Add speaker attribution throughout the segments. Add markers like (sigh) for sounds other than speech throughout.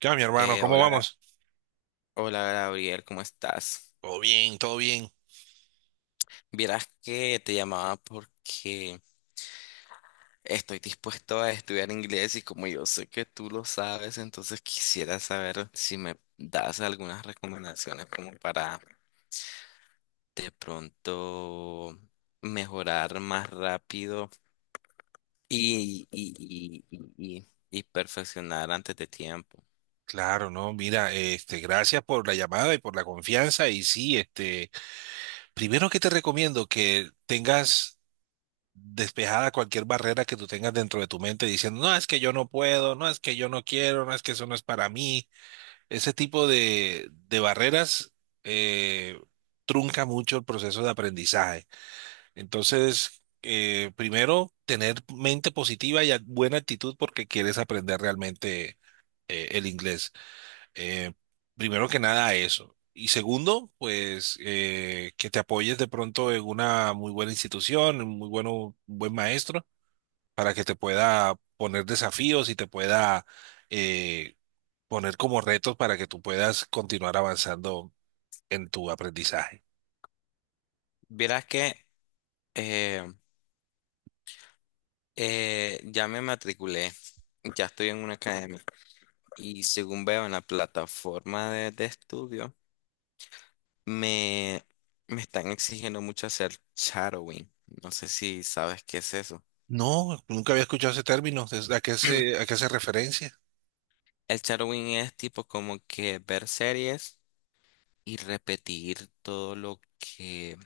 Speaker 1: Ya, mi hermano,
Speaker 2: Eh,
Speaker 1: ¿cómo
Speaker 2: hola, Ga-
Speaker 1: vamos?
Speaker 2: Hola Gabriel, ¿cómo estás?
Speaker 1: Todo bien, todo bien.
Speaker 2: Vieras que te llamaba porque estoy dispuesto a estudiar inglés y como yo sé que tú lo sabes, entonces quisiera saber si me das algunas recomendaciones como para de pronto mejorar más rápido y, y, y, y, y perfeccionar antes de tiempo.
Speaker 1: Claro, no, mira, gracias por la llamada y por la confianza. Y sí, primero que te recomiendo que tengas despejada cualquier barrera que tú tengas dentro de tu mente diciendo, no, es que yo no puedo, no, es que yo no quiero, no, es que eso no es para mí. Ese tipo de barreras eh, trunca mucho el proceso de aprendizaje. Entonces, primero, tener mente positiva y buena actitud porque quieres aprender realmente el inglés. Eh, Primero que nada, eso. Y segundo, pues que te apoyes de pronto en una muy buena institución, un buen maestro, para que te pueda poner desafíos y te pueda eh, poner como retos para que tú puedas continuar avanzando en tu aprendizaje.
Speaker 2: Vieras que eh, ya me matriculé, ya estoy en una academia. Y según veo en la plataforma de estudio, me, me están exigiendo mucho hacer shadowing. No sé si sabes qué es eso.
Speaker 1: No, nunca había escuchado ese término.
Speaker 2: (clears throat)
Speaker 1: ¿A qué hace referencia?
Speaker 2: El shadowing es tipo como que ver series y repetir todo lo que,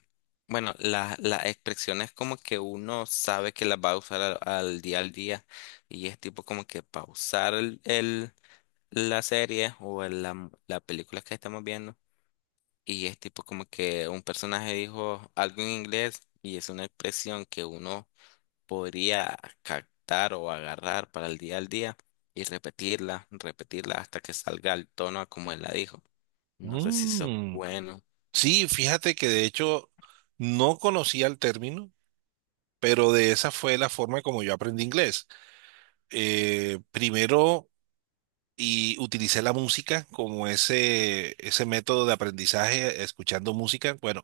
Speaker 2: bueno, las expresiones como que uno sabe que las va a usar al día al día, y es tipo como que pausar la serie o la película que estamos viendo. Y es tipo como que un personaje dijo algo en inglés y es una expresión que uno podría captar o agarrar para el día al día y repetirla hasta que salga el tono a como él la dijo. No sé si eso es
Speaker 1: Mm.
Speaker 2: bueno.
Speaker 1: Sí, fíjate que de hecho no conocía el término, pero de esa fue la forma como yo aprendí inglés. Primero, y utilicé la música como ese método de aprendizaje, escuchando música. Bueno,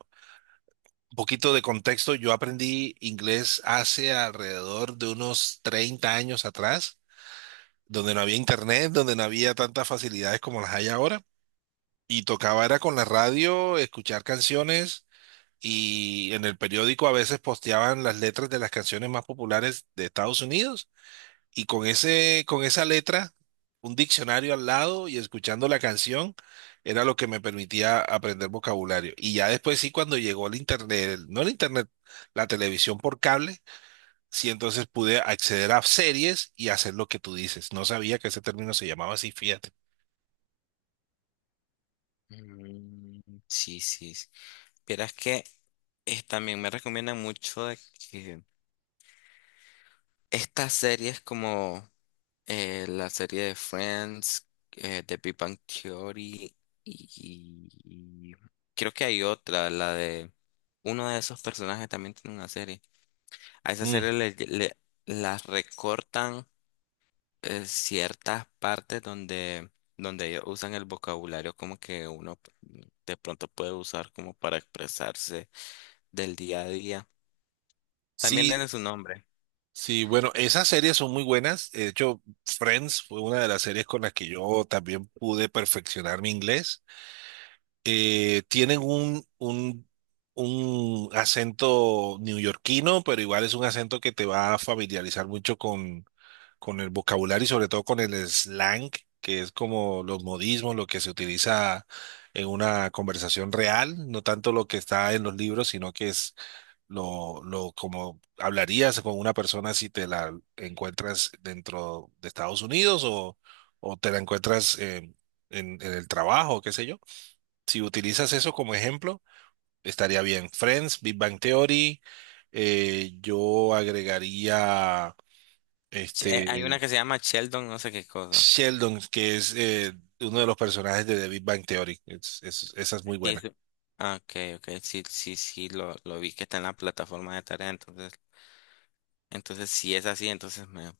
Speaker 1: un poquito de contexto, yo aprendí inglés hace alrededor de unos 30 años atrás, donde no había internet, donde no había tantas facilidades como las hay ahora, y tocaba era con la radio, escuchar canciones y en el periódico a veces posteaban las letras de las canciones más populares de Estados Unidos y con con esa letra, un diccionario al lado y escuchando la canción era lo que me permitía aprender vocabulario. Y ya después sí, cuando llegó el internet, no el internet, la televisión por cable, sí entonces pude acceder a series y hacer lo que tú dices. No sabía que ese término se llamaba así, fíjate.
Speaker 2: Mm, sí, sí, sí. Pero es que también me recomiendan mucho de que estas series como la serie de Friends, de Big Bang Theory, y creo que hay otra, la de uno de esos personajes también tiene una serie. A esa
Speaker 1: Mm.
Speaker 2: serie las recortan ciertas partes donde, donde ellos usan el vocabulario como que uno de pronto puede usar como para expresarse del día a día. También
Speaker 1: Sí,
Speaker 2: tiene su nombre.
Speaker 1: sí, bueno, esas series son muy buenas. De hecho, Friends fue una de las series con las que yo también pude perfeccionar mi inglés. Tienen un acento neoyorquino, pero igual es un acento que te va a familiarizar mucho con el vocabulario y sobre todo con el slang, que es como los modismos, lo que se utiliza en una conversación real, no tanto lo que está en los libros, sino que es como hablarías con una persona si te la encuentras dentro de Estados Unidos o te la encuentras en, en el trabajo, qué sé yo. Si utilizas eso como ejemplo, estaría bien. Friends, Big Bang Theory, yo agregaría
Speaker 2: Hay una
Speaker 1: este
Speaker 2: que se llama Sheldon, no sé qué cosa.
Speaker 1: Sheldon, que es uno de los personajes de The Big Bang Theory. Esa es muy
Speaker 2: Sí,
Speaker 1: buena.
Speaker 2: eso, ah, ok, ok, sí, sí, sí, lo vi que está en la plataforma de tarea, entonces, entonces si es así, entonces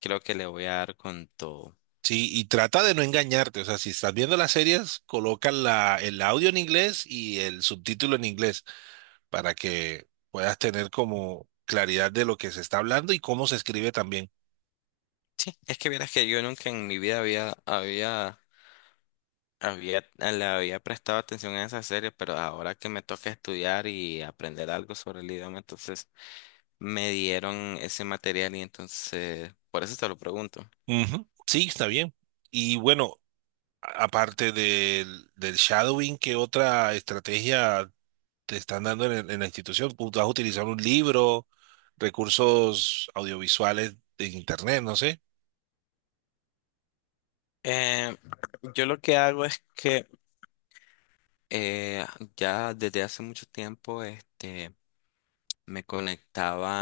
Speaker 2: creo que le voy a dar con todo.
Speaker 1: Sí, y trata de no engañarte. O sea, si estás viendo las series, coloca el audio en inglés y el subtítulo en inglés para que puedas tener como claridad de lo que se está hablando y cómo se escribe también.
Speaker 2: Sí, es que vieras que yo nunca en mi vida le había prestado atención a esa serie, pero ahora que me toca estudiar y aprender algo sobre el idioma, entonces me dieron ese material y entonces, por eso te lo pregunto.
Speaker 1: Ujú, sí, está bien. Y bueno, aparte del shadowing, ¿qué otra estrategia te están dando en, en la institución? ¿Tú vas a utilizar un libro, recursos audiovisuales de internet, no sé?
Speaker 2: Eh, yo lo que hago es que eh, ya desde hace mucho tiempo, este, me conectaba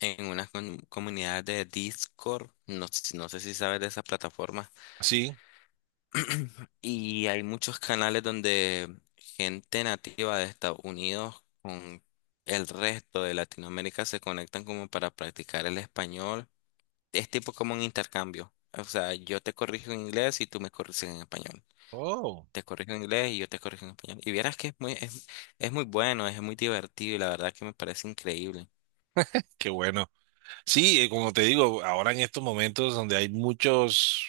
Speaker 2: en unas comunidades de Discord, no sé si sabes de esas plataformas,
Speaker 1: Sí.
Speaker 2: y hay muchos canales donde gente nativa de Estados Unidos con el resto de Latinoamérica se conectan como para practicar el español. Es tipo como un intercambio. O sea, yo te corrijo en inglés y tú me corriges en español.
Speaker 1: Oh,
Speaker 2: Te corrijo en inglés y yo te corrijo en español. Y vieras que es muy bueno, es muy divertido y la verdad que me parece increíble.
Speaker 1: qué bueno. Sí, como te digo, ahora en estos momentos donde hay muchas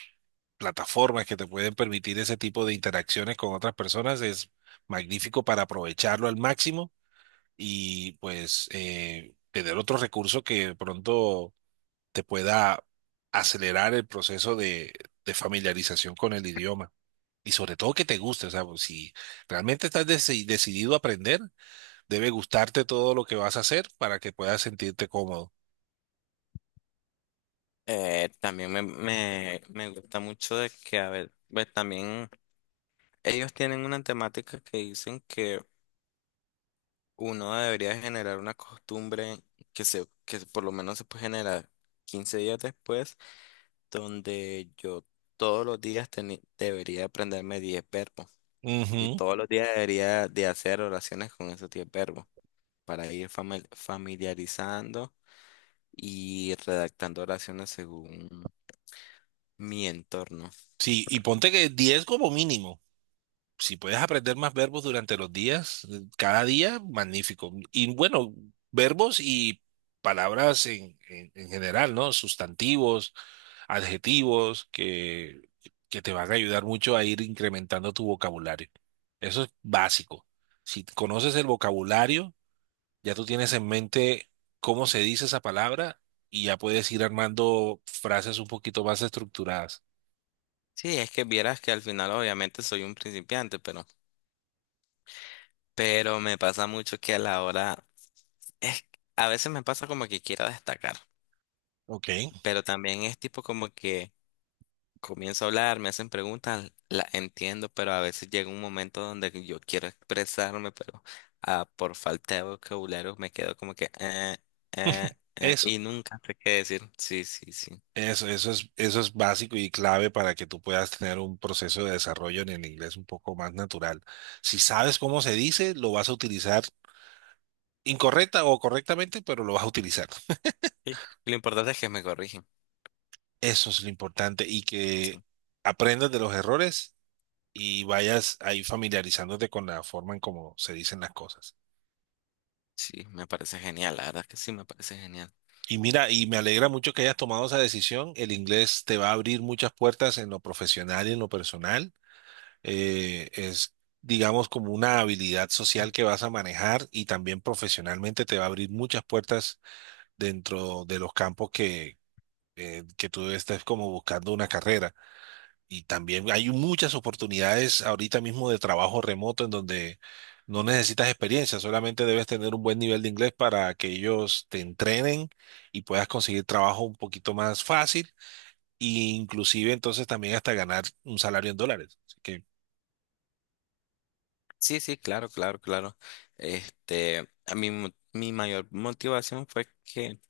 Speaker 1: plataformas que te pueden permitir ese tipo de interacciones con otras personas, es magnífico para aprovecharlo al máximo y pues tener otro recurso que de pronto te pueda acelerar el proceso de familiarización con el idioma. Y sobre todo que te guste, o sea, pues, si realmente estás decidido a aprender, debe gustarte todo lo que vas a hacer para que puedas sentirte cómodo.
Speaker 2: También me gusta mucho de que, a ver, pues también ellos tienen una temática que dicen que uno debería generar una costumbre que por lo menos se puede generar 15 días después, donde yo todos los días debería aprenderme 10 verbos y
Speaker 1: Ujú.
Speaker 2: todos los días debería de hacer oraciones con esos 10 verbos para ir familiarizando y redactando oraciones según mi entorno.
Speaker 1: Sí, y ponte que 10 como mínimo. Si puedes aprender más verbos durante los días, cada día, magnífico. Y bueno, verbos y palabras en, en general, ¿no? Sustantivos, adjetivos, que te van a ayudar mucho a ir incrementando tu vocabulario. Eso es básico. Si conoces el vocabulario, ya tú tienes en mente cómo se dice esa palabra y ya puedes ir armando frases un poquito más estructuradas.
Speaker 2: Sí, es que vieras que al final obviamente soy un principiante, pero me pasa mucho que a la hora, es, a veces me pasa como que quiero destacar,
Speaker 1: Ok.
Speaker 2: pero también es tipo como que comienzo a hablar, me hacen preguntas, las entiendo, pero a veces llega un momento donde yo quiero expresarme, pero por falta de vocabulario me quedo como que eh,
Speaker 1: Eso.
Speaker 2: y nunca sé qué decir. Sí, sí, sí.
Speaker 1: Eso es básico y clave para que tú puedas tener un proceso de desarrollo en el inglés un poco más natural. Si sabes cómo se dice, lo vas a utilizar incorrecta o correctamente, pero lo vas a utilizar.
Speaker 2: Sí, lo importante es que me corrigen.
Speaker 1: Eso es lo importante y
Speaker 2: Sí,
Speaker 1: que aprendas de los errores y vayas ahí familiarizándote con la forma en cómo se dicen las cosas.
Speaker 2: sí, me parece genial, la verdad que sí, me parece genial.
Speaker 1: Y mira, y me alegra mucho que hayas tomado esa decisión. El inglés te va a abrir muchas puertas en lo profesional y en lo personal, eh, es, digamos, como una habilidad social que vas a manejar y también profesionalmente te va a abrir muchas puertas dentro de los campos que tú estés como buscando una carrera. Y también hay muchas oportunidades ahorita mismo de trabajo remoto en donde no necesitas experiencia, solamente debes tener un buen nivel de inglés para que ellos te entrenen y puedas conseguir trabajo un poquito más fácil. E inclusive entonces también hasta ganar un salario en dólares. Así que,
Speaker 2: Sí, sí, claro, claro, claro. Este, a mí mi mayor motivación fue que,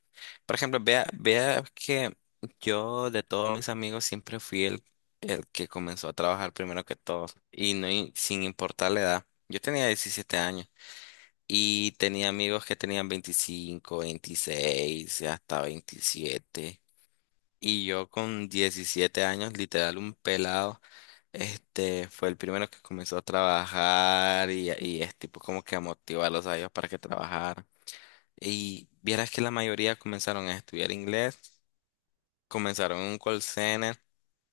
Speaker 2: por ejemplo, vea, vea que yo de todos mis amigos siempre fui el que comenzó a trabajar primero que todos y no sin importar la edad. Yo tenía 17 años y tenía amigos que tenían 25, 26 y hasta 27 y yo con 17 años, literal un pelado, este fue el primero que comenzó a trabajar, y es tipo como que a motivarlos a ellos para que trabajaran. Y vieras que la mayoría comenzaron a estudiar inglés, comenzaron en un call center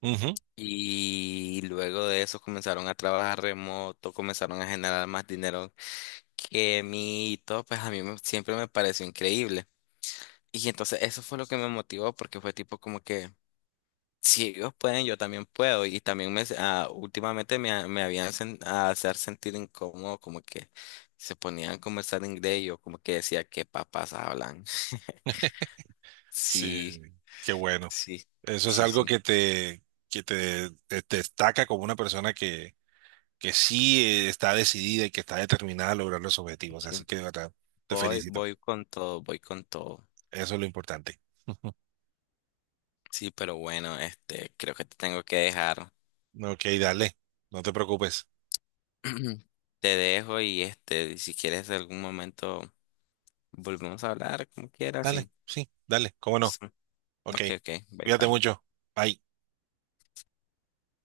Speaker 1: ujú.
Speaker 2: y luego de eso comenzaron a trabajar remoto, comenzaron a generar más dinero que mí y todo, pues a mí siempre me pareció increíble. Y entonces eso fue lo que me motivó porque fue tipo como que, si ellos pueden, yo también puedo. Y también últimamente me habían a hacer sentir incómodo, como que se ponían a conversar en inglés y yo como que decía, ¿qué papas hablan? (laughs)
Speaker 1: Sí,
Speaker 2: Sí,
Speaker 1: qué bueno.
Speaker 2: sí,
Speaker 1: Eso es
Speaker 2: sí,
Speaker 1: algo
Speaker 2: sí,
Speaker 1: que te, te destaca como una persona que sí está decidida y que está determinada a lograr los objetivos.
Speaker 2: sí.
Speaker 1: Así que de verdad, te
Speaker 2: Voy,
Speaker 1: felicito.
Speaker 2: voy con todo, voy con todo.
Speaker 1: Eso es lo importante. (laughs)
Speaker 2: Sí, pero bueno, este, creo que te tengo que dejar.
Speaker 1: Ok, dale. No te preocupes.
Speaker 2: (clears throat) Te dejo y, este, si quieres en algún momento volvemos a hablar, como quieras,
Speaker 1: Dale,
Speaker 2: sí.
Speaker 1: sí, dale. ¿Cómo no?
Speaker 2: Sí.
Speaker 1: Ok.
Speaker 2: Ok, ok, bye
Speaker 1: Cuídate
Speaker 2: bye.
Speaker 1: mucho. Bye.